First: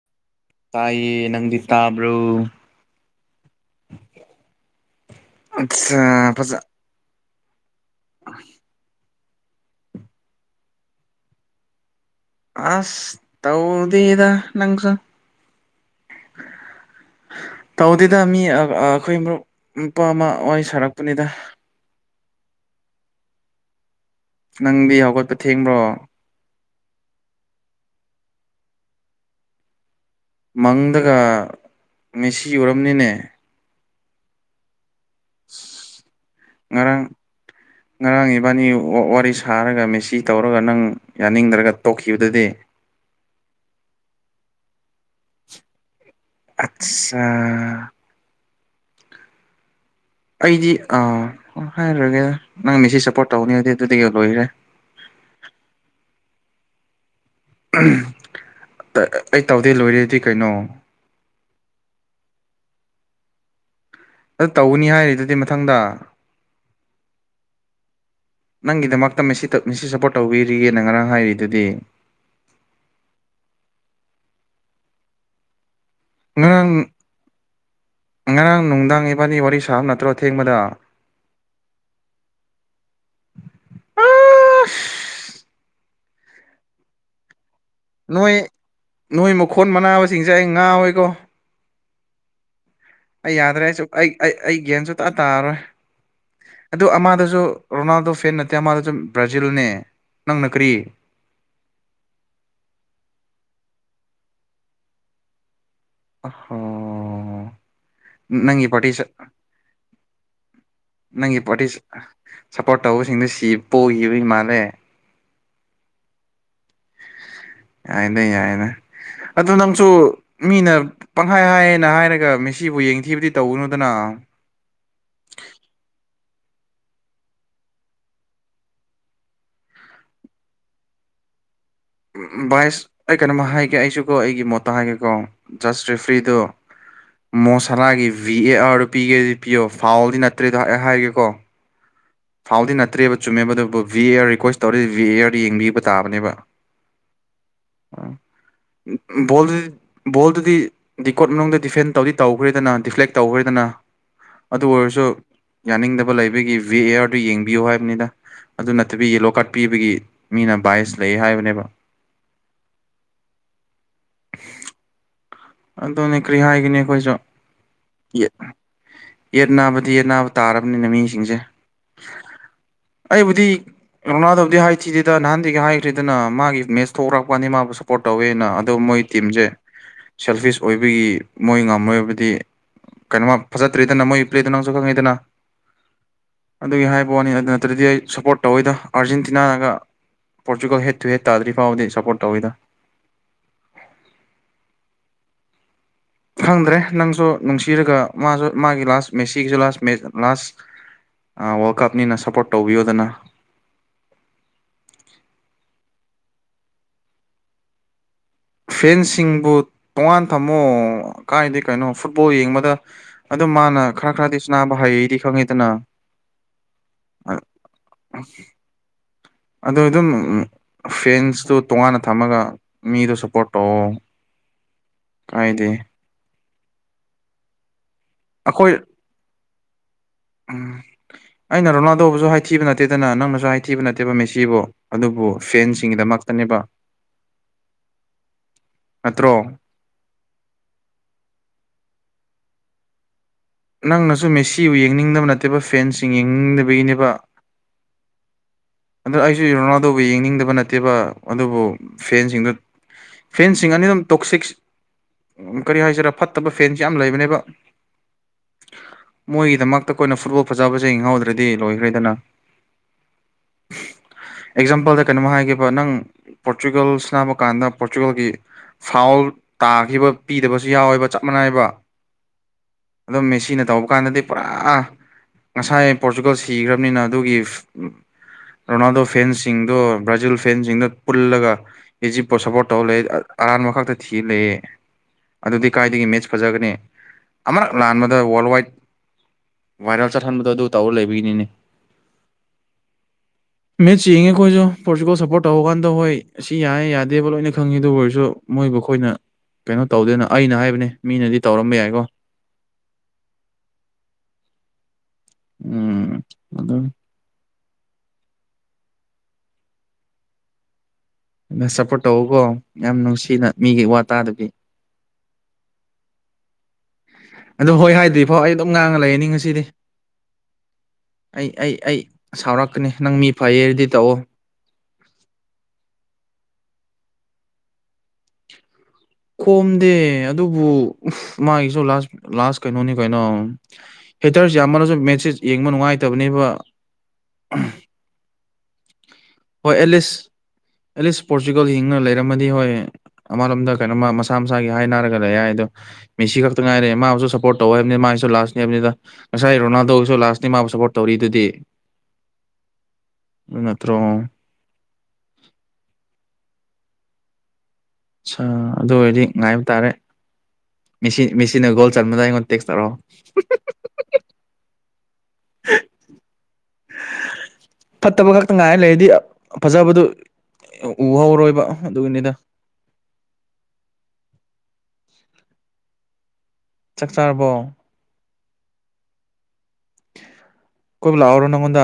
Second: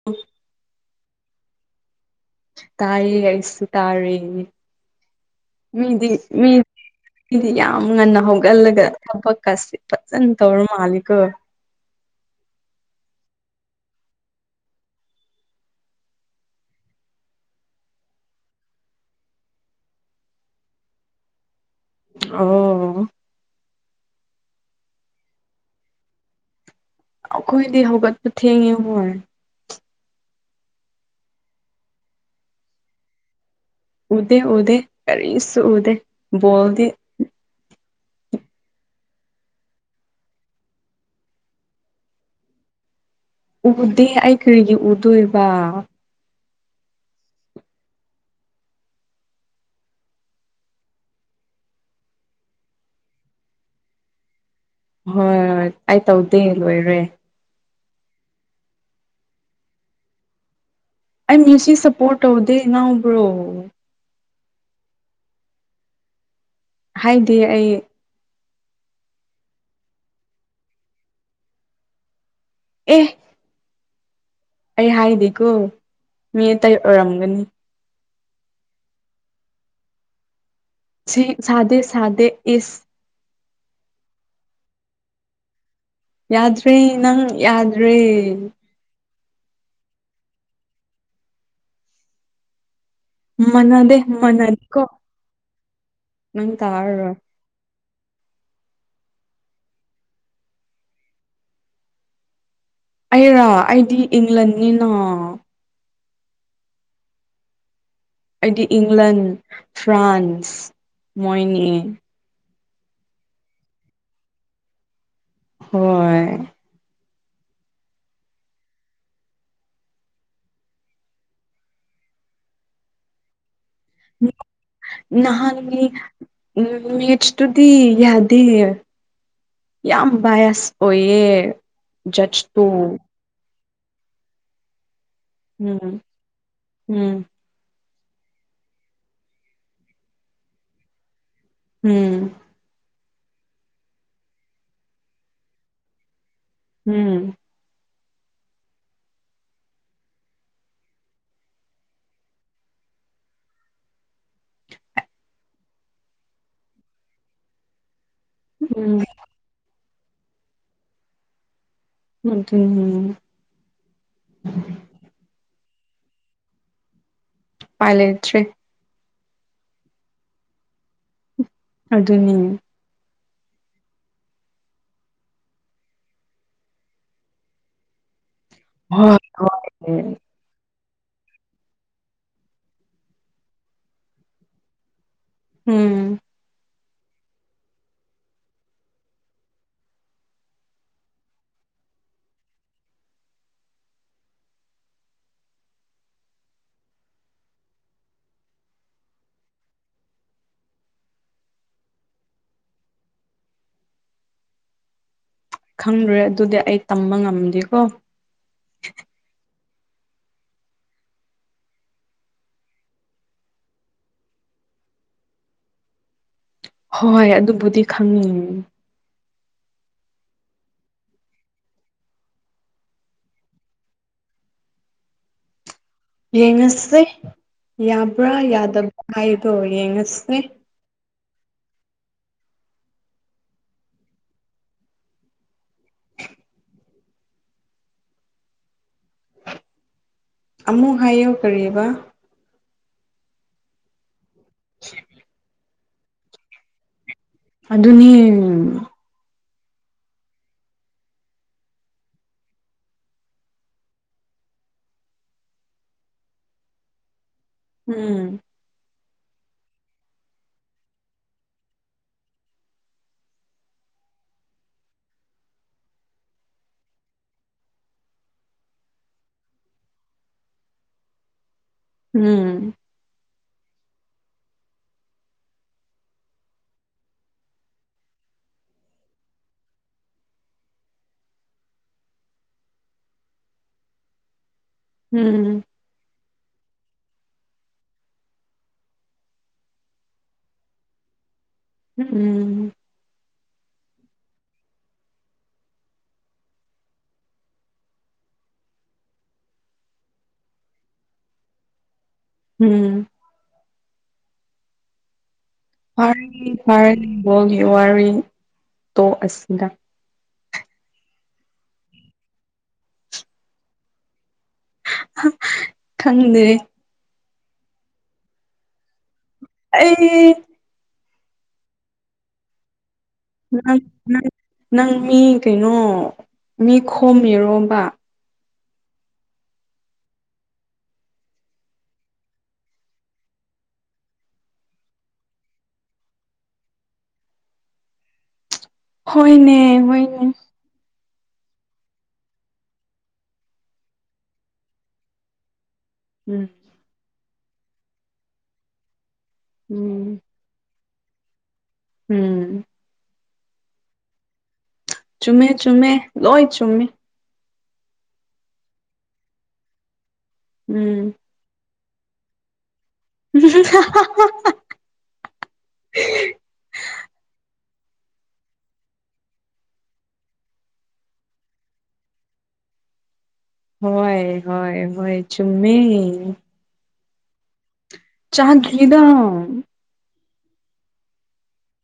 [inaudible] ꯇꯥꯏꯌꯦ ꯅꯪꯗꯤ ꯇꯥꯕ꯭ꯔꯣ ꯇꯥꯏꯌꯦ ꯑꯩꯁꯨ ꯇꯥꯔꯦ ꯃꯤꯗꯤ ꯑꯠꯆꯥ ꯃꯤ ꯐꯖ ꯃꯤꯗꯤ ꯌꯥꯝ ꯉꯟꯅ ꯍꯧꯒꯠꯂꯒ ꯊꯕꯛꯀꯁꯤ ꯐꯖꯅ ꯇꯧꯔ ꯃꯥꯂꯦꯀꯣ ꯑꯁ ꯇꯧꯗꯦꯗ ꯅꯪꯁꯨ ꯇꯧꯗꯦꯗ ꯃꯤ ꯑ ꯑꯩꯈꯣꯏ ꯃꯔꯨꯞ ꯅꯨꯄꯥ ꯑꯃ ꯋꯥꯔꯤ ꯁꯥꯔꯛꯄꯅꯤꯗ ꯑꯣ ꯅꯪꯗꯤ ꯍꯧꯒꯠꯄ ꯊꯦꯡꯕ꯭ꯔꯣ ꯑꯩꯈꯣꯏꯗꯤ ꯍꯧꯒꯠꯄ ꯊꯦꯡꯉꯦ ꯍꯣꯏ ꯃꯪꯗꯒ ꯃꯦꯁꯤ ꯎꯔꯝꯃꯤꯅꯦ ꯎꯗꯦ ꯎꯗꯦ ꯀꯔꯤꯁꯨ ꯎꯗꯦ ꯕꯣꯜꯗꯤ [inaudible] ꯉꯔꯥꯡ ꯏꯕꯥꯅꯤ ꯋꯥꯔꯤ ꯁꯥꯔꯒ ꯃꯦꯁꯤ ꯇꯧꯔꯒ ꯅꯪ ꯌꯥꯅꯤꯡꯗ꯭ꯔꯒ ꯇꯣꯛꯈꯤꯕꯗꯨꯗꯤ ꯎꯗꯦ ꯑꯩ ꯀꯔꯤꯒꯤ ꯎꯗꯣꯏꯕ ꯑꯁ ꯑ ꯑꯩꯗꯤ ꯑ ꯍꯥꯏꯔꯔꯣꯏꯒꯦꯗ ꯅꯪ ꯃꯤꯁꯤ ꯁꯞꯄꯣꯔꯠ ꯇꯧꯅꯤ ꯑꯩꯗꯤ ꯑꯗꯨꯗꯒꯤ ꯂꯣꯏꯈ꯭ꯔꯦ ꯍꯣꯏ ꯑꯩ ꯇꯧꯗꯦ ꯂꯣꯏꯔꯦ ꯑꯩ ꯇꯧꯗꯦ ꯂꯣꯏꯔꯦꯗꯤ ꯀꯩꯅꯣ ꯑꯩ ꯃꯤꯁꯤ ꯁꯞꯄꯣꯔꯠ ꯇꯧꯗꯦ ꯉꯥꯎꯕ꯭ꯔꯣ ꯑꯗꯨ ꯇꯧꯒꯅꯤ ꯍꯥꯏꯔꯤꯗꯨꯗꯤ ꯃꯊꯪꯗ ꯍꯥꯏꯗꯦ ꯑꯩ ꯅꯪꯒꯤꯗꯃꯛꯇ ꯃꯤꯁꯤ ꯃꯤꯁꯤ ꯁꯞꯄꯣꯔꯠ ꯇꯧꯕꯤꯔꯤꯒꯦꯅ ꯉꯔꯥꯡ ꯍꯥꯏꯔꯤꯗꯨꯗꯤ ꯑꯦ ꯑꯩ ꯍꯥꯏꯗꯦꯀꯣ ꯃꯤ ꯉꯔꯥꯡ ꯑꯇꯩ ꯑꯣꯏꯔꯝꯒꯅꯤ ꯉꯔꯥꯡ ꯅꯨꯡꯗꯥꯡ ꯏꯕꯥꯅꯤ ꯋꯥꯔꯤ ꯁꯥꯕ ꯅꯠꯇ꯭ꯔꯣ ꯑꯊꯦꯡꯕꯗ ꯁꯤ ꯁꯥꯗꯦ ꯁꯥꯗꯦ ꯏꯁ ꯌꯥꯗ꯭ꯔꯦ ꯅꯪ ꯌꯥ ꯅꯣꯏ ꯅꯣꯏ ꯃꯈꯣꯟ ꯃꯅꯥꯕꯁꯤꯡꯁꯦ ꯑꯩ ꯉꯥꯎꯏꯀꯣ ꯑꯩ ꯌꯥꯗ꯭ꯔꯦ ꯑꯩꯁꯨ ꯃꯥꯟꯅꯗꯦ ꯑꯩ ꯑꯩ ꯒ꯭ꯌꯥꯟ ꯃꯥꯟꯅꯗꯦꯀꯣ ꯁꯨ ꯇ ꯇꯥꯔꯔꯣꯏ ꯅꯪ ꯑꯗꯨ ꯇꯥꯔꯔꯣꯏ ꯑꯃꯗꯁꯨ ꯔꯣꯅꯥꯜꯗꯣ ꯐꯦꯟ ꯅꯠꯇꯦ ꯑꯃꯗ ꯁꯨꯝ ꯕ꯭ꯔꯥꯖꯤꯜꯅꯦ ꯅꯪꯅ ꯀꯔꯤ ꯑꯩꯔꯣ ꯑꯩꯗꯤ ꯏꯪꯂꯦꯟꯅꯤꯅ ꯑꯣ ꯑꯩꯗꯤ ꯅꯪꯒꯤ ꯄꯥꯕꯔꯇꯤꯁꯦ ꯏꯪꯂꯟ ꯐ꯭ꯔꯥꯟꯁ ꯅꯪꯒꯤ ꯃꯣꯏꯅꯤ ꯄꯥꯔꯇꯤꯁꯦ ꯁꯞꯄꯣꯔꯠ ꯇꯧꯕꯁꯤꯡꯗꯣ ꯁꯤ ꯄꯣꯛꯈꯤꯕ ꯃꯥꯜꯂꯦ ꯍꯣꯏ ꯌꯥꯏꯗ ꯌꯥꯏꯗ ꯑꯗꯨ ꯅꯪꯁꯨ ꯃꯤꯅ ꯄꯪꯍꯥꯏ ꯍꯥꯏꯌꯦꯅ ꯍꯥꯏꯔꯒ ꯃꯤꯁꯤꯕꯨ ꯌꯦꯡꯊꯤꯕꯗꯤ ꯇꯧꯒꯅꯨꯗꯅ ꯅꯍꯥꯟꯒꯤ ꯎꯝ ꯃꯦꯆꯠꯁ ꯇꯨꯗꯤ ꯌꯥꯗꯦꯌꯦ ꯌꯥꯝ ꯕꯥꯏꯁ ꯑꯣꯏꯌꯦ ꯖꯠꯁꯇꯣ ꯕꯥꯏꯁ ꯑꯩ ꯀꯩꯅꯣꯃ ꯍꯥꯏꯒꯦ ꯑꯩꯁꯨ ꯀꯣ ꯑꯩꯒꯤ ꯃꯣꯠꯇ ꯍꯥꯏꯒꯦꯀꯣ just um ꯔꯤꯐ꯭ꯔꯤꯗꯨ um ꯃꯣꯁꯥꯂꯥꯒꯤ V A ꯑꯥꯔꯗꯨ ꯄꯤꯒꯦꯗꯤ ꯄꯤꯌꯣ ꯐꯥꯎꯗꯤ ꯅꯠꯇ꯭ꯔꯦꯗꯣ ꯑꯩ ꯍꯥꯏꯒꯦꯀꯣ ꯎꯝ ꯐꯥꯎꯗꯤ ꯅꯠꯇ꯭ꯔꯦꯕ ꯆꯨꯝꯃꯦꯕ ꯑꯗꯨꯕꯨ ꯚꯤ ꯑꯦꯌꯔ ꯔꯤꯀ꯭ꯋꯦꯁ ꯇꯧꯔꯗꯤ ꯚꯤ ꯑꯦꯌꯔ ꯌꯦꯡꯕꯤꯕ ꯇꯥꯕꯅꯦꯕ ꯎꯝ ꯕꯣꯜꯗꯤ ꯕꯣꯜꯗꯨꯗꯤ ꯗꯤꯀꯣꯠ ꯃꯅꯨꯡꯗ ꯗꯤꯐꯦꯟ ꯇꯧꯗꯤ ꯇꯧꯈ꯭ꯔꯦꯗꯅ ꯗꯤꯐ꯭ꯂꯦꯛ ꯇꯧꯈ꯭ꯔꯦꯗꯅ ꯑꯗꯨ ꯑꯣꯏꯔꯁꯨ ꯌꯥꯅꯤꯡꯗꯕ ꯂꯩꯕꯒꯤ ꯚꯤ ꯑꯦꯌꯥꯔ ꯑꯗꯨ ꯌꯦꯡꯕꯤꯌꯨ ꯍꯥꯏꯕꯅꯤꯗ ꯑꯗꯨ ꯎꯝ ꯅꯠꯇꯕꯤ ꯌꯦꯂꯣ ꯀꯥꯔꯠ ꯄꯤꯕꯒꯤ ꯃꯤꯅ ꯚꯥꯏꯁ ꯂꯩ ꯍꯥꯏꯕꯅꯦꯕ ꯑꯗꯨꯕꯨꯕ ꯑꯗꯨꯅꯦ ꯀꯔꯤ ꯍꯥꯏꯒꯅꯤ ꯑꯩꯈꯣꯏꯁꯨ ꯎꯄꯥꯏ ꯌꯦꯡ ꯂꯩꯇ꯭ꯔꯦ ꯌꯦꯠ ꯅꯥꯕꯗꯤ ꯌꯦꯠ ꯅꯥꯕ ꯇꯥꯔꯕꯅꯤꯅ ꯃꯤꯁꯤꯡꯁꯦ ꯑꯗꯨꯅꯤꯅꯦ ꯑꯩꯕꯨꯗꯤ ꯔꯣꯅꯥꯜꯗꯣꯗꯤ ꯍꯥꯏꯊꯤꯗꯦꯗ ꯅꯍꯥꯟꯗꯒꯤ ꯍꯥꯏꯗ꯭ꯔꯤꯗꯅ ꯃꯥꯒꯤ ꯃꯦꯠꯁ ꯊꯣꯛꯛꯄꯅꯤ ꯃꯥꯕꯨ ꯁꯞꯄꯣꯔꯠ ꯇꯧꯋꯦꯅ ꯑꯗꯣ ꯃꯣꯏ ꯇꯤꯝꯁꯦ ꯎꯝ ꯁꯦꯜꯐꯤꯁ ꯑꯣꯏꯕꯒꯤ ꯃꯣꯏ ꯉꯝꯃꯣꯏꯔꯕꯗꯤ ꯀꯩꯅꯣꯃ ꯐꯖꯠꯇ꯭ꯔꯦꯗꯅ ꯃꯣꯏ ꯄ꯭ꯂꯦꯗꯣ ꯅꯪꯁꯨ ꯈꯪꯉꯤꯗꯅ ꯎꯝ ꯑꯗꯨꯒꯤ ꯍꯥꯏꯕ ꯋꯥꯅꯤ ꯑꯗꯨ ꯅꯠꯇ꯭ꯔꯗꯤ ꯑꯩ ꯁꯞꯄꯣꯔꯠ ꯇꯧꯋꯤꯗ ꯑꯥꯔꯖꯦꯟꯇꯤꯅꯥꯅꯒ ꯄꯣꯔꯆꯨꯒꯜ ꯍꯦꯠꯇꯨ ꯍꯠ ꯇꯗ꯭ꯔꯤ ꯐꯥꯎꯗꯤ ꯁꯞꯄꯣꯔꯠ ꯇꯧꯋꯤꯗ ꯈꯪꯗ꯭ꯔꯦ ꯅꯪꯁꯨ ꯅꯨꯡꯁꯤꯔꯒ ꯃꯥꯁꯨ ꯃꯥꯒꯤ ꯂꯥꯁ ꯃꯦꯁꯤꯒꯤꯁꯨ ꯂꯥꯁ ꯃꯦ ꯂꯥꯁ ꯋꯥꯔꯜ ꯀꯞꯅꯤꯅ ꯁꯞꯄꯣꯔꯠ ꯇꯧꯕꯤꯌꯣꯗꯅ ꯈꯪꯗ꯭ꯔꯦ ꯑꯗꯨꯗꯤ ꯑꯩ ꯇꯝꯕ ꯉꯝꯗꯦꯀꯣ ꯐꯦꯟꯁꯤꯡꯕꯨ ꯇꯣꯉꯥꯟ ꯊꯝꯃꯣ ꯀꯥꯏꯗꯤ ꯀꯩꯅꯣ ꯐꯨꯠꯕꯣꯜ ꯌꯦꯡꯕꯗ ꯑꯗꯨ ꯃꯥꯅ ꯈꯔ ꯈꯔꯗꯤ ꯁꯅꯥꯕ ꯍꯩꯗꯤ ꯈꯪꯉꯤꯗꯅ ꯍꯣꯏ ꯑꯗꯨꯕꯨꯗꯤ ꯈꯪꯉꯦ ꯑꯣ ꯑꯗꯨꯝ ꯎꯝ ꯐꯦꯟꯁꯇꯨ ꯇꯣꯉꯥꯟꯅ ꯊꯝꯃꯒ ꯃꯤꯗꯨ ꯁꯞꯄꯣꯔꯠ ꯇꯧꯑꯣ ꯀꯥꯏꯗꯦ ꯌꯦꯡꯉꯁꯦ ꯌꯥꯕ꯭ꯔꯥ ꯑꯩꯈꯣꯏ ꯌꯥꯗꯕ꯭ꯔꯥ ꯍꯥꯏꯗꯣ ꯌꯦꯡꯉꯁꯦ ꯑꯩꯅ ꯔꯣꯂꯥꯜꯗꯣꯕꯨꯁꯨ ꯍꯥꯏꯊꯤꯕ ꯅꯠꯇꯦꯗꯅ ꯅꯪꯅꯁꯨ ꯍꯥꯏꯊꯤꯕ ꯅꯠꯇꯦꯕ ꯃꯦꯁꯤꯕꯨ ꯑꯗꯨꯕꯨ ꯐꯦꯟꯁꯤꯡꯒꯤꯗꯃꯛꯇꯅꯦꯕ ꯅꯠꯇ꯭ꯔꯣ ꯑꯃꯨꯛ ꯍꯥꯏꯌꯨ ꯀꯔꯤꯕ ꯅꯪꯅꯁꯨ ꯃꯦꯁꯤꯕꯨ ꯌꯦꯡꯅꯤꯡꯗꯕ ꯅꯠꯇꯦꯕ ꯐꯦꯟꯁꯤꯡ ꯌꯦꯡꯅꯤꯡꯗꯕꯒꯤꯅꯦꯕ ꯑꯗꯨꯅꯤ ꯑꯗꯨ ꯑꯩꯁꯨ ꯔꯣꯅꯥꯜꯗꯣꯕꯨ ꯌꯦꯡꯅꯤꯡꯗꯕ ꯅꯠꯇꯦꯕ ꯑꯗꯨꯕꯨ ꯐꯦꯟꯁꯤꯡꯗꯨ ꯐꯦꯟꯁꯤꯡ ꯑꯅꯤ ꯑꯗꯨꯝ ꯇꯣꯛꯁꯤꯛꯁ ꯀꯔꯤ ꯍꯥꯏꯁꯤꯔꯥ ꯐꯠꯇꯕ ꯐꯦꯟꯁ ꯌꯥꯝ ꯂꯩꯕꯅꯦꯕ ꯎꯝ ꯃꯣꯏꯒꯤꯗꯃꯛꯇ ꯑꯩꯈꯣꯏꯅ ꯐꯨꯠꯕꯣꯜ ꯐꯖꯕꯁꯦ ꯌꯦꯡꯍꯧꯗ꯭ꯔꯗꯤ ꯂꯣꯏꯈ꯭ꯔꯦꯗꯅ ꯑꯦꯛꯖꯥꯝꯄꯜꯗ ꯀꯩꯅꯣꯝ ꯍꯥꯏꯒꯦꯕ ꯅꯪ ꯄꯣꯔꯇꯨꯒꯜ ꯁꯥꯟꯅꯕ ꯀꯥꯟꯗ ꯄꯣꯔꯇꯨꯒꯜꯒꯤ ꯐꯥꯎꯜ ꯇꯥꯈꯤꯕ ꯄꯤꯗꯕꯁꯨ ꯌꯥꯎꯋꯦꯕ ꯆꯞ ꯃꯥꯟꯅꯥꯏꯕ ꯎꯝ ꯑꯗꯨꯝ ꯃꯦꯁꯤꯅ ꯇꯧꯕ ꯀꯥꯟꯗꯗꯤ ꯄꯨꯔꯥ ꯉꯁꯥꯏ ꯄꯣꯔꯇꯨꯒꯜ ꯁꯤꯈ꯭ꯔꯕꯅꯤꯅ ꯑꯗꯨꯒꯤ ꯔꯣꯅꯥꯜꯗꯣ ꯐꯦꯟꯁꯤꯡꯗꯣ ꯕ꯭ꯔꯥꯖꯤꯜ ꯐꯦꯟꯁꯤꯡꯗꯣ ꯄꯨꯜꯂꯒ ꯑꯦꯖꯤꯞꯄꯨ ꯁꯞꯄꯣꯔꯠ ꯇꯧ ꯂꯩ ꯑꯔꯥꯟꯕ ꯈꯛꯇ ꯊꯤ ꯂꯩꯌꯦ ꯎꯝ ꯑꯗꯨꯗꯤ ꯀꯥꯏꯗꯒꯤ ꯃꯦꯠꯆ ꯐꯖꯒꯅꯤ ꯑꯃꯔꯛ ꯂꯥꯟꯕꯗ ꯋꯥꯔꯜ ꯋꯥꯏꯗ ꯚꯥꯏꯔꯦꯜ ꯆꯠꯍꯟꯕꯗꯣ ꯑꯗꯨ ꯇꯧꯔ ꯂꯩꯕꯒꯤꯅꯤꯅꯦ ꯎꯝ ꯃꯦꯠꯁ ꯌꯦꯡꯉꯦ ꯑꯩꯈꯣꯏꯁꯨ ꯄꯣꯔꯇꯨꯒꯜ ꯁꯄꯣꯔꯠ ꯇꯧꯕ ꯀꯥꯟꯗ ꯍꯣꯏ ꯑꯁꯤ ꯌꯥꯏꯌꯦ ꯌꯥꯗꯦꯕ ꯂꯣꯏꯅ ꯈꯪꯉꯤ ꯑꯗꯨ ꯑꯣꯏꯔꯁꯨ ꯃꯣꯏꯕꯨ ꯑꯩꯈꯣꯏꯅ ꯀꯩꯅꯣ ꯇꯧꯗꯦꯅ ꯑꯩꯅ ꯍꯥꯏꯕꯅꯦ ꯃꯤꯅꯗꯤ ꯇꯧꯔꯝꯕ ꯌꯥꯏꯀꯣ ꯎꯝ ꯎꯝ ꯑꯗꯨꯝ [unintelligible] ꯕꯣꯜꯒꯤ ꯋꯥꯔꯤ ꯇꯣꯛ ꯑꯁꯤꯗ ꯃꯦꯁ ꯁꯞꯄꯣꯔꯠ ꯇꯧꯋꯣꯀꯣ ꯌꯥꯝ ꯅꯨꯡꯁꯤꯅ ꯃꯤꯒꯤ ꯋꯥ ꯇꯥꯗꯕꯤ ꯈꯪꯗꯦ ꯑꯗꯨ ꯍꯣꯏ ꯍꯥꯏꯗ꯭ꯔꯤ ꯐꯥꯎ ꯑꯩ ꯑꯗꯨꯝ ꯉꯥꯡꯉ ꯂꯩꯅꯤ ꯉꯁꯤ ꯑꯩ ꯑꯩ ꯑꯩ ꯑꯩ ꯁꯥꯎꯔꯛꯀꯅꯤ ꯅꯪ ꯃꯤ ꯅꯪ ꯐꯩꯌꯦꯗꯤ ꯇꯧꯑꯣ ꯅꯪ ꯅꯪ ꯃꯤ ꯀꯩꯅꯣ ꯃꯤ ꯈꯣꯝꯃꯤꯔꯣꯕ ꯈꯣꯝꯗꯦ ꯑꯗꯨꯕꯨ ꯃꯥꯒꯤꯁꯨ ꯂꯥꯁ ꯂꯥꯁ ꯀꯩꯅꯣꯅꯤ ꯀꯩꯅꯣ ꯍꯦꯇꯔꯁꯦ ꯌꯥꯝꯃꯟꯂꯁꯨ ꯃꯦꯠꯁꯁꯦ ꯌꯦꯡꯕ ꯅꯨꯡꯉꯥꯏꯇꯕꯅꯦꯕ ꯍꯣꯏꯅꯦ ꯍꯣꯏ ꯑꯦꯠꯂꯤꯁ ꯍꯣꯏꯅꯦ ꯑꯦꯠꯂꯤꯁ ꯄꯣꯔꯆꯨꯒꯜ ꯌꯦꯡꯅ ꯂꯩꯔꯝꯃꯗꯤ ꯍꯣꯏ ꯑꯃꯔꯣꯝꯗ ꯀꯩꯅꯣꯃ ꯃꯁꯥ ꯃꯁꯥꯒꯤ ꯍꯥꯏ ꯅꯥꯔꯒ ꯂꯩ ꯍꯥꯏꯗꯣ ꯃꯤꯁꯤ ꯎꯝ ꯈꯛꯇ ꯉꯥꯏꯔꯦ ꯃꯥꯕꯨꯁꯨ ꯁꯞꯄꯣꯔꯠ ꯇꯧ ꯍꯥꯏꯕꯅꯤ ꯃꯥꯒꯤꯁꯨ ꯂꯥꯁꯅꯤ ꯍꯥꯏꯕꯅꯤꯗ ꯉꯁꯥꯏ ꯔꯣꯅꯥꯜꯗꯣꯒꯤꯁꯨ ꯎꯝ ꯂꯥꯁ ꯑꯩ ꯃꯥꯕꯨ ꯁꯞꯄꯣꯔꯠ ꯇꯧꯔꯤꯗꯨꯗꯤ ꯎꯝ ꯅꯠꯇ꯭ꯔꯣ ꯆꯨꯝꯃꯦ ꯆꯨꯝꯃꯦ ꯂꯣꯏ ꯆꯨꯝꯃꯦ ꯑꯠꯁꯥ ꯑꯗꯨ ꯑꯣꯏꯔꯗꯤ ꯉꯥꯏꯕ ꯇꯥꯔꯦ ꯎꯝ ꯃꯤꯁꯤ ꯃꯤꯁꯤꯅ ꯒꯣꯜ ꯆꯟꯕꯗ ꯑꯩꯉꯣꯟꯗ ꯇꯦꯛꯁ ꯇꯧꯔꯛꯑꯣ [unintelligible] ꯐꯠꯇꯕ ꯈꯛꯇ ꯉꯥꯏ ꯂꯩꯔꯗꯤ ꯐꯖꯕꯗꯨ ꯎ ꯍꯧꯔꯣꯏꯕ ꯑꯗꯨꯒꯤꯅꯤꯗ꯫ ꯍꯣꯏ ꯍꯣꯏ ꯍꯣꯏ ꯆꯨꯝꯃꯤ꯫ ꯆꯥꯛ ꯆꯥꯔꯕꯣ꯫ ꯆꯥꯍꯟꯈ꯭ꯔꯤꯗꯥ ꯀꯣꯏꯕ ꯂꯥꯛꯎꯔꯣ ꯅꯪꯉꯣꯟꯗꯥ꯫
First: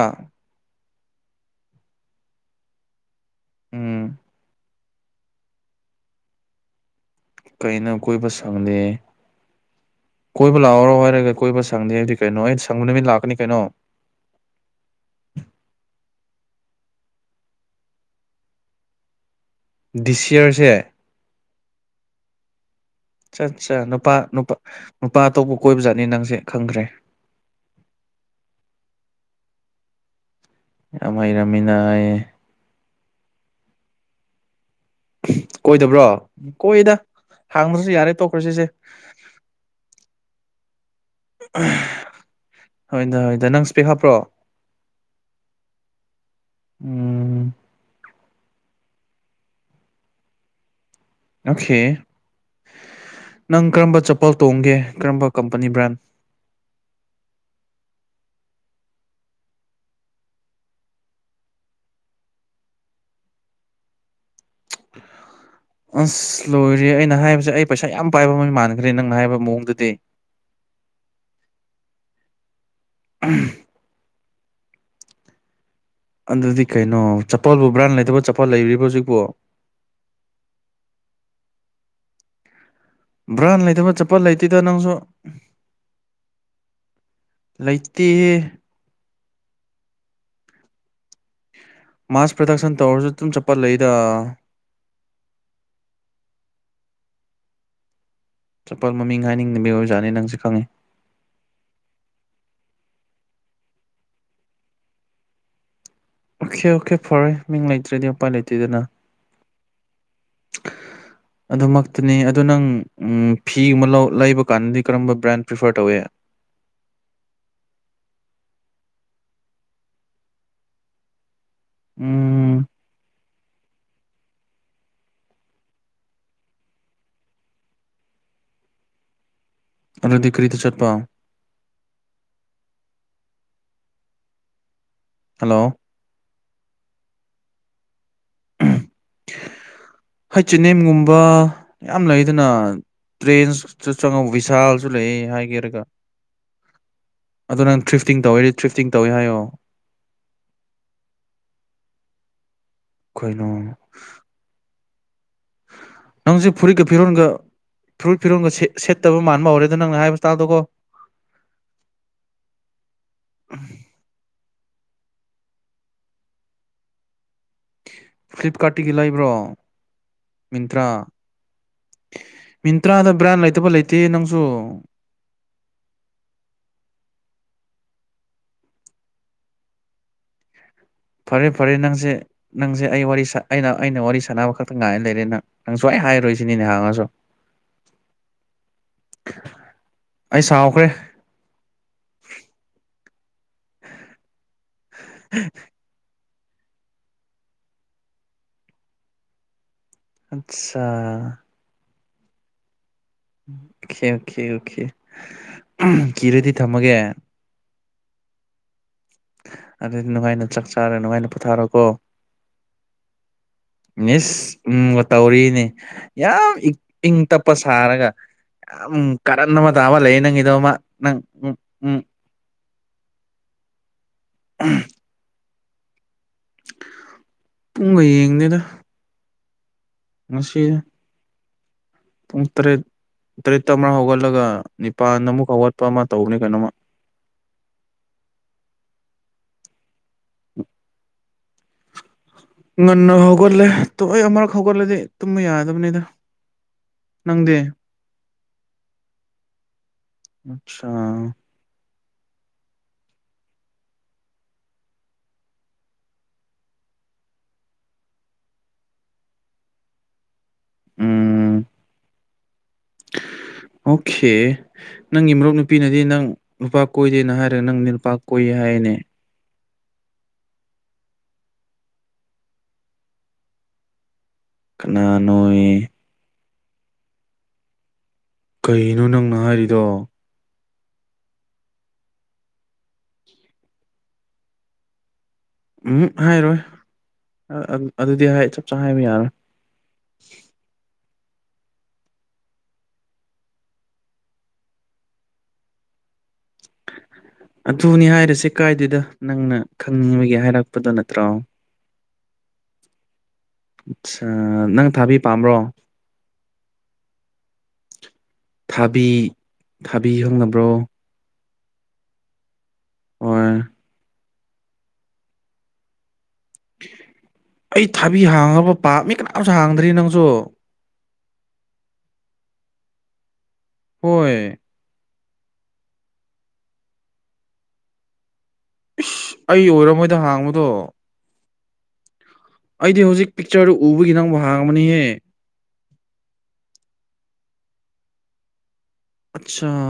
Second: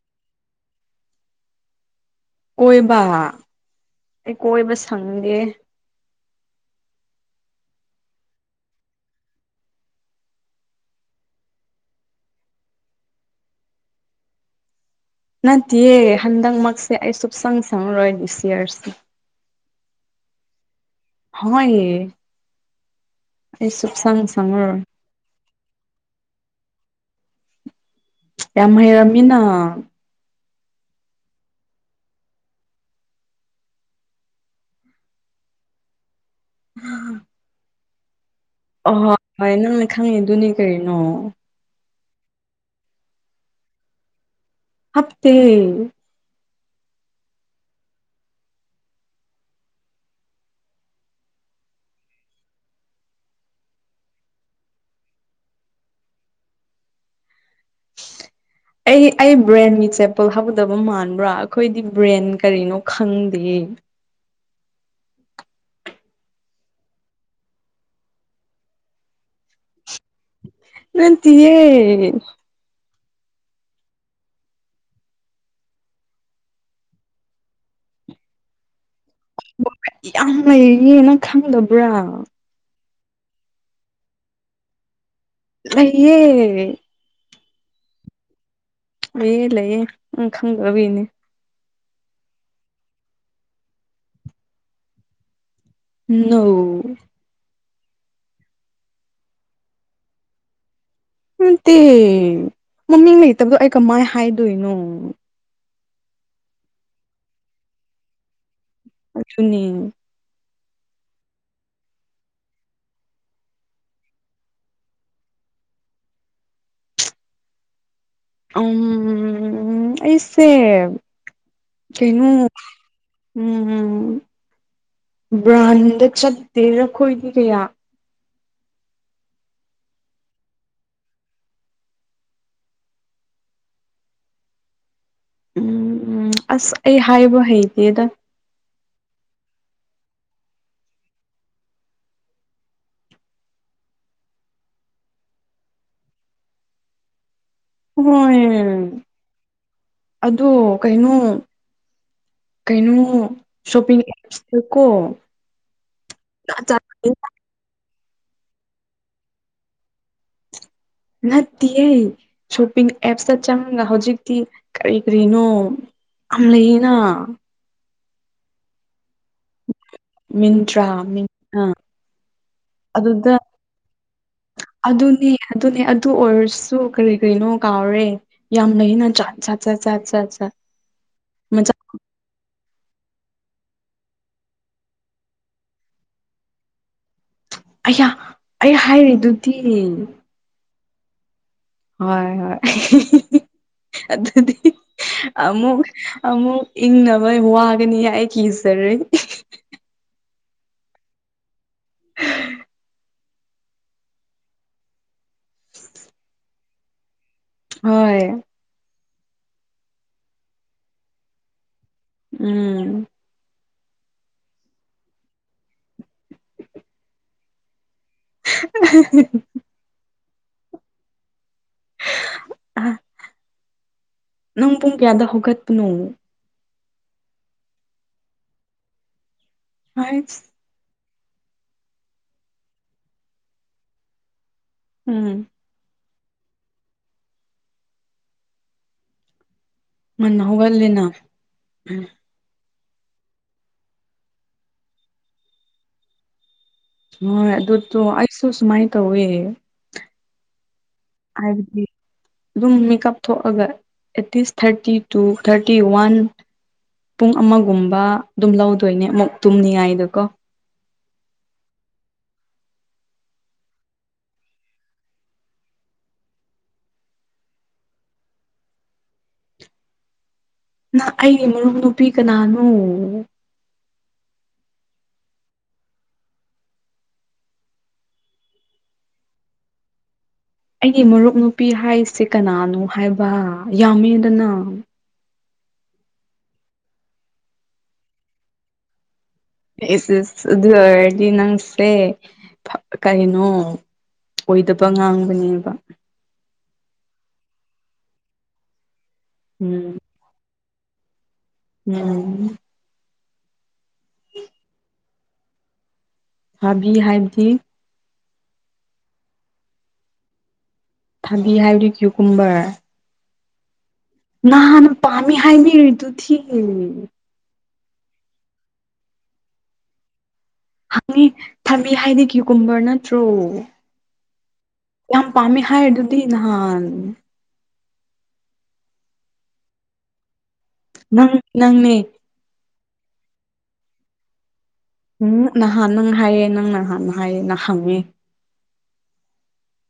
ꯀꯣꯏꯕꯥ ꯎꯝ ꯑꯩ ꯀꯣꯏꯕ ꯁꯪꯗꯦ꯫ ꯀꯩ ꯅꯪ ꯀꯣꯏꯕ ꯁꯪꯗꯦ꯫ ꯀꯣꯏꯕ ꯂꯥꯛꯑꯣꯔꯣ ꯍꯥꯏꯔꯒ ꯀꯣꯏꯕ ꯁꯪꯗꯦ ꯍꯥꯏꯕꯗꯤ ꯀꯩꯅꯣ ꯑꯩ ꯁꯪꯕ ꯅꯨꯃꯤꯠ ꯂꯥꯛꯀꯅꯤ ꯀꯩꯅꯣ꯫ ꯅꯠꯇꯦꯌꯦ ꯍꯟꯗꯛꯃꯛꯁꯦ ꯑꯩ ꯁꯨꯛꯁꯪ ꯁꯪꯉꯔꯣꯏ ꯗꯤꯁ ꯌꯦꯔꯁꯤ꯫ ꯗꯤꯁ ꯌꯦꯔꯁꯦ꯫ ꯍꯣꯏ ꯑꯩ ꯆꯠꯆꯥ ꯅꯨꯄꯥ ꯁꯨꯞꯁꯪ ꯅꯨꯄꯥ ꯁꯪꯉꯔꯣꯏ ꯅꯨꯄꯥ ꯑꯇꯣꯞꯄ ꯀꯣꯏꯕꯖꯥꯠꯅꯤ ꯅꯪꯁꯦ ꯈꯪꯈ꯭ꯔꯦ꯫ ꯌꯥꯝ ꯍꯩꯔꯝꯃꯤꯅꯥ꯫ ꯌꯥꯝ ꯍꯩꯔꯝꯃꯤꯅ ꯍꯥꯏꯌꯦ꯫ ꯀꯣꯏꯗꯕ꯭ꯔꯣ ꯀꯣꯏꯌꯦꯗ ꯍꯥꯡꯗ꯭ꯔꯁꯨ ꯌꯥꯔꯦ ꯇꯣꯛꯈ꯭ꯔ ꯁꯤꯁꯦ꯫ ꯑꯍꯣꯏ ꯍꯣꯏ ꯅꯪꯅ ꯈꯪꯉꯤꯗꯨꯅꯤ ꯀꯩꯅꯣ꯫ ꯍꯣꯏꯗ ꯍꯣꯏꯗ ꯅꯪ ꯁ꯭ꯄꯦꯛ ꯍꯥꯞꯄ꯭ꯔꯣ꯫ ꯍꯥꯞꯇꯦ꯫ [unintelligible] ꯑꯣꯀꯦ ꯅꯪ ꯀꯔꯝꯕ ꯆꯄꯜ ꯇꯣꯡꯒꯦ ꯀꯔꯝꯕ ꯀꯝꯄꯅꯤ ꯕ꯭ꯔꯥꯟ꯫ ꯑꯩ ꯑꯩ ꯕ꯭ꯔꯦꯟꯒꯤ ꯆꯦꯄꯜ ꯍꯥꯗꯕ ꯃꯥꯟꯕ꯭ꯔꯥ ꯑꯩꯈꯣꯏꯗꯤ ꯕ꯭ꯔꯦꯟ ꯀꯔꯤꯅꯣ ꯈꯪꯗꯦꯌꯦ꯫ ꯑꯁ ꯂꯣꯏꯔꯦ ꯑꯩꯅ ꯍꯥꯏꯕꯁꯦ ꯑꯩ ꯄꯩꯁꯥ ꯌꯥꯝ ꯄꯥꯏꯕ ꯃꯩ ꯃꯥꯟꯈ꯭ꯔꯦ ꯅꯪꯅ ꯍꯥꯏꯕ ꯃꯑꯣꯡꯗꯗꯤ꯫ ꯅꯠꯇꯤꯌꯦ꯫ [unintelligible] ꯑꯗꯨꯗꯤ ꯀꯩꯅꯣ ꯆꯄꯜꯕꯨ ꯕ꯭ꯔꯥꯟ ꯂꯩꯇꯕ ꯆꯄꯜ ꯂꯩꯔꯤꯕꯔꯤꯕ꯭ꯔ ꯍꯧꯖꯤꯛꯄꯣ꯫ ꯌꯥꯝ ꯂꯩꯌꯦ ꯅꯪ ꯈꯪꯗꯕ꯭ꯔꯥ꯫ ꯕ꯭ꯔꯥꯟ ꯂꯩꯇꯕ ꯆꯠꯄꯜ ꯂꯩꯇꯦꯗ ꯅꯪꯁꯨ꯫ ꯂꯩꯌꯦ꯫ ꯂꯩꯇꯦꯍꯦ꯫ ꯂꯩꯌꯦ ꯂꯩꯌꯦ ꯅꯪ ꯈꯪꯗꯕꯒꯤꯅꯤ꯫ ꯃꯥꯁ ꯄ꯭ꯔꯗꯛꯁꯟ ꯇꯧꯔꯁꯨ ꯑꯗꯨꯝ ꯆꯠꯄꯜ ꯂꯩꯗꯥ꯫ ꯅꫭ꯫ ꯆꯄꯜ ꯃꯃꯤꯡ ꯍꯥꯏꯅꯤꯡꯕꯒꯤ ꯑꯣꯖꯥꯠꯅꯦ ꯅꯪꯁꯦ ꯈꯪꯉꯦ꯫ ꯅꯠꯇꯦ ꯃꯃꯤꯡ ꯂꯩꯇꯕꯗꯣ ꯑꯩ ꯀꯃꯥꯏ ꯍꯥꯏꯗꯣꯏꯅꯣ꯫ ꯑꯣꯀꯦ ꯑꯣꯀꯦ ꯐꯔꯦ ꯃꯤꯡ ꯂꯩꯇ꯭ꯔꯗꯤ ꯎꯄꯥꯏ ꯂꯩꯇꯦꯗꯅ꯫ ꯑꯗꯨꯅꯤ꯫ [unintelligible] ꯑꯗꯨꯃꯛꯇꯅꯤ ꯑꯗꯨ ꯅꯪ ꯐꯤꯒꯨꯝꯕ ꯂꯧ ꯂꯩꯕ ꯀꯥꯟꯗꯗꯤ ꯀꯔꯝꯕ ꯕ꯭ꯔꯥꯟ ꯄ꯭ꯔꯤꯐꯔ ꯇꯧꯋꯦ꯫ ꯎꯝ ꯑꯁꯦ ꯀꯩꯅꫭ ꯎꯝ ꯎꯝ ꯕ꯭ꯔꯥꯟꯗ ꯆꯠꯇꯦꯗ ꯈꯣꯏꯗꯤ ꯀꯌꯥ꯫ ꯑꯗꯨꯗꯤ ꯀꯔꯤꯗ ꯆꯠꯄ꯫ ꯍꯜꯂꯣ ꯎꯝ ꯑꯁ ꯑꯩ ꯍꯥꯏꯕ ꯍꯩꯇꯦꯗ꯫ ꯍꯩꯆ ꯑꯦꯅꯦꯝꯒꯨꯝꯕ ꯌꯥꯝ ꯂꯩꯗꯅꯥ꯫ ꯇ꯭ꯔꯦꯟ ꯆꯪꯉꯧ ꯕꯤꯚꯤꯁꯥꯜꯁꯨ ꯂꯩ ꯍꯥꯏꯒꯦꯔꯒ꯫ ꯑꯗ ꯅꯪ ꯊ꯭ꯔꯤꯐꯇꯤꯡ ꯍꯣꯏ ꯇꯧꯔꯗꯤ ꯊ꯭ꯔꯤꯐꯇꯤꯡ ꯇꯧꯋꯦ ꯍꯥꯏꯑꯣ꯫ ꯑꯗꯣ ꯀꯩꯅꯣ ꯀꯩꯅꯣ ꯁꯣꯄꯤꯡ ꯀꯣ ꯅꯪꯖꯦ ꯐꯨꯔꯤꯠꯀ ꯐꯤꯔꯣꯟꯒ ꯐꯨꯔꯤꯠ ꯐꯤꯔꯣꯟꯒ ꯁꯦ ꯁꯦꯠꯇꯕ ꯃꯥꯟꯕ ꯍꯧꯔꯦꯗ ꯅꯪꯅ ꯍꯥꯏꯕ ꯏꯁꯇꯥꯏꯜꯗꯒꯣ꯫ ꯅꯠꯇꯤꯌꯦ ꯁꯣꯞꯄꯤꯡ ꯑꯦꯞꯁꯇ ꯆꯪꯉꯒ ꯍꯧꯖꯤꯛꯇꯤ ꯀꯔꯤ ꯀꯔꯤꯅꯣ ꯌꯥꯝ ꯂꯩꯌꯦꯅꯥ ꯐ꯭ꯂꯤꯞꯀꯥꯔꯠꯇꯒꯤ ꯂꯩꯕ꯭ꯔꯣ? ꯃꯤꯟꯇ꯭ꯔꯥ ꯃꯤꯥꯟ ꯑ ꯃꯤꯟꯇ꯭ꯔꯥꯗ ꯑꯗꯨꯗ ꯕ꯭ꯔꯥꯟ ꯂꯩꯇꯕ ꯂꯩꯇꯦ ꯅꯪꯁꯨ ꯑꯗꯨꯅꯦ ꯑꯗꯨꯅꯦ ꯑꯗꯨ ꯑꯣꯏꯔꯁꯨ ꯀ꯭ꯔꯤ ꯀ꯭ꯔꯤꯅꯣ ꯀꯥꯎꯔꯦ꯫ ꯌꯥꯝ ꯂꯩꯌꯦꯅ ꯖꯥꯠ ꯖꯥꯠ ꯖꯥꯠ ꯖꯥꯠ ꯖꯥꯠ ꯐꯔꯦ ꯃꯆꯥ ꯐꯔꯦ ꯅꯪꯁꯦ ꯅꯪꯁꯦ ꯑꯩ ꯋꯥꯔꯤ ꯑꯩꯅ ꯑꯩꯅ ꯋꯥꯔꯤ ꯁꯥꯟꯅꯕ ꯈꯛꯇ ꯉꯥꯏꯅ ꯂꯩꯔꯦ ꯅꯪ ꯅꯪ ꯁꯨꯍꯥꯏ ꯍꯥꯏꯔꯨꯣꯏꯁꯤꯅꯤꯅꯦꯍ ꯍꯥꯡꯉꯁꯨ꯫ ꯑꯌꯥ ꯑꯩ ꯍꯥꯏꯔꯤꯗꯨꯗꯤ ꯑꯩ ꯁꯥꯎꯈ꯭ꯔꯦ ꯍꯣꯏ ꯍꯣꯏ ꯑꯗꯨꯗꯤ ꯑꯃꯨꯛ ꯑꯃꯨꯛ ꯏꯪꯅꯕ ꯋꯥꯒꯅꯤ ꯑꯩ ꯀꯤꯖꯔꯦ꯫ ꯑꯠꯆꯥ [unintelligible] ꯑꯣꯀꯦ ꯑꯣꯀꯦ ꯑꯣꯀꯦ ꯀꯤꯔꯗꯤ ꯊꯝꯃꯒꯦ꯫ ꯍꯣꯏ ꯑꯗꯨꯗꯤ ꯅꯨꯡꯉꯥꯏꯅ ꯆꯥꯛ ꯆꯥꯔ ꯅꯨꯡꯉꯥꯏꯅ ꯄꯣꯊꯥꯔꯣꯀꯣ꯫ ꯎꯝ ꯃꯤꯁ ꯎꯝꯒ ꯇꯧꯔꯤꯅꯤ ꯌꯥꯝ ꯏꯪ ꯏꯪ ꯇꯞꯄ ꯁꯥꯔꯒ ꯌꯥꯝ ꯀꯥꯔꯟ ꯑꯃ ꯇꯥꯕ ꯂꯩꯌꯦ ꯅꯪꯒꯤꯗꯣ ꯑꯃ ꯎꯝ ꯎꯝ ꯑ ꯅꯪ ꯄꯨꯡ ꯀꯌꯥꯗ ꯍꯧꯒꯠꯄꯅꯣ? ꯄꯨꯡꯒ ꯌꯦꯡꯗꯦꯗ ꯍꯥꯏꯁ ꯉꯁꯤ ꯄꯨꯡ ꯇꯔꯦꯠ ꯇꯔꯦꯠꯇ ꯑꯃꯥ ꯍꯧꯒꯠꯂꯒ ꯅꯤꯄꯥꯥꯟ ꯎꯝ ꯑꯃꯨꯛ ꯍꯧꯒꯠꯄ ꯑꯃ ꯇꯧꯕꯅꯦ ꯀꯩꯅꯣꯃ ꯉꯟꯅ ꯍꯧꯒꯠꯂꯦꯅ ꯎꯝ ꯉꯟꯅ ꯍꯧꯒꯠꯂꯦ ꯇꯣꯑꯦ ꯑꯃꯔꯛ ꯍꯧꯒꯠꯂꯗꯤ ꯇꯨꯝꯕ ꯌꯥꯗꯕꯅꯤꯗ꯫ ꯍꯣꯏ ꯅꯪꯗꯤ ꯑꯗꯨ ꯇꯣ ꯑꯩꯁꯨ ꯁꯨꯃꯥꯏ ꯇꯧꯋꯦ꯫ ꯑꯆꯥ ꯍꯥꯏꯕꯗꯤ ꯑꯗꯨꯝ ꯃꯤꯀꯞ ꯊꯣꯛꯑꯒ at least thirty two thirty one ꯄꯨꯡ ꯑꯃꯒꯨꯝꯕ ꯑꯗꯨꯝ ꯂꯧꯗꯣꯏꯅꯦ ꯑꯃꯨꯛ ꯇꯨꯝꯅꯤꯉꯥꯏꯗ ꯀꯣ꯫ ꯎꯝ ꯑꯣꯀꯦ ꯅꯪꯒꯤ ꯃꯔꯨꯞ ꯅꯨꯄꯤꯅꯗꯤ ꯅꯪ ꯅꯨꯄꯥ ꯀꯣꯏꯗꯦꯅ ꯍꯥꯏꯔꯒ ꯅꯪ ꯅꯨꯄꯥ ꯀꯣꯏꯌꯦ ꯍꯥꯏꯅꯦ꯫ ꯅ ꯑꯩꯒꯤ ꯃꯔꯨꯞ ꯅꯨꯄꯤ ꯀꯅꯥꯅꯣ? ꯀꯅꯥ ꯅꯣꯌꯦ ꯀꯩꯅꯣ ꯅꯪꯅ ꯍꯥꯏꯔꯤꯗꯣ? ꯑꯩꯒꯤ ꯃꯔꯨꯞ ꯅꯨꯄꯤ ꯍꯥꯏꯁꯦ ꯀꯅꯥꯅꯣ ꯍꯥꯏꯕ ꯌꯥꯝꯃꯦꯗꯅ꯫ ꯎꯝ ꯍꯥꯏꯔꯣꯏ ꯑꯗꯨ ꯑꯗꯨꯗꯤ ꯆꯞ ꯆꯥꯅ ꯍꯥꯏꯕ ꯌꯥꯔꯣꯏ꯫ ꯑꯦ ꯑꯁ ꯑꯗꯨ ꯑꯣꯏꯔꯗꯤ ꯅꯪꯁꯦ ꯀꯅꯣ ꯑꯣꯏꯗꯕ ꯉꯥꯡꯕꯅꯦꯕ ꯑꯗꯨꯅꯤ ꯍꯥꯏꯔꯤꯁꯦ ꯀꯥꯏꯗꯦꯗ ꯅꯪꯅ ꯎꯝ ꯈꯪꯅꯤꯡꯕꯒꯦ ꯍꯥꯏꯔꯛꯄꯗꯣ ꯅꯠꯇ꯭ꯔꯣ ꯎꯝ ꯑꯆꯥ ꯅꯪ ꯊꯥꯕꯤ ꯄꯥꯝꯕ꯭ꯔꯣ ꯊꯥꯕꯤ ꯍꯥꯏꯕꯗꯤ ꯊꯥꯕꯤ ꯊꯥꯕꯤ ꯈꯪꯅꯕ꯭ꯔꯣ ꯊꯥꯕꯤ ꯍꯥꯏꯕꯤꯗꯤ ꯀ꯭ꯋꯨꯀꯨꯝꯕꯔ ꯍꯣꯏ ꯅꯍꯟꯅ ꯄꯃꯤ ꯍꯥꯏꯒꯔ꯭ꯤꯗꯨꯗꯤ ꯑꯩ ꯊꯥꯕꯤ ꯍꯥꯡꯉꯕ ꯄꯥꯝ ꯃꯤ ꯀꯅꯥꯝꯁꯨ ꯍꯥꯡꯗ꯭ꯔꯤ ꯅꯪꯁꯨ ꯍꯪꯉꯤ ꯊꯕꯤ ꯍꯥꯏꯗꯤ ꯀꯀꯨꯝꯕꯔ ꯅꯠꯇ꯭ꯔꯣ ꯍꯣꯏ ꯌꯥꯝ ꯄꯥꯝꯃꯦ ꯍꯥꯏꯗꯨꯗꯤ ꯅꯍꯥꯟ ꯏꯁ ꯑꯩ ꯑꯣꯏꯔꯝ ꯃꯣꯏꯗ ꯍꯥꯡꯕꯗꯣ ꯅꯪ ꯅꯪꯅꯦ ꯑꯩꯗꯤ ꯍꯧꯖꯤꯛ ꯄꯤꯛꯆꯔꯗꯨ ꯎꯕꯒꯤ ꯅꯪꯕꯨ ꯍꯥꯡꯃꯅꯤꯍꯦ ꯎꯝ ꯅꯍꯥꯟ ꯅꯪ ꯍꯥꯏꯌꯦ ꯅꯪ ꯅꯍꯥꯟ ꯍꯥꯏꯌꯦ ꯅ ꯍꯪꯉꯦ ꯑꯆꯥ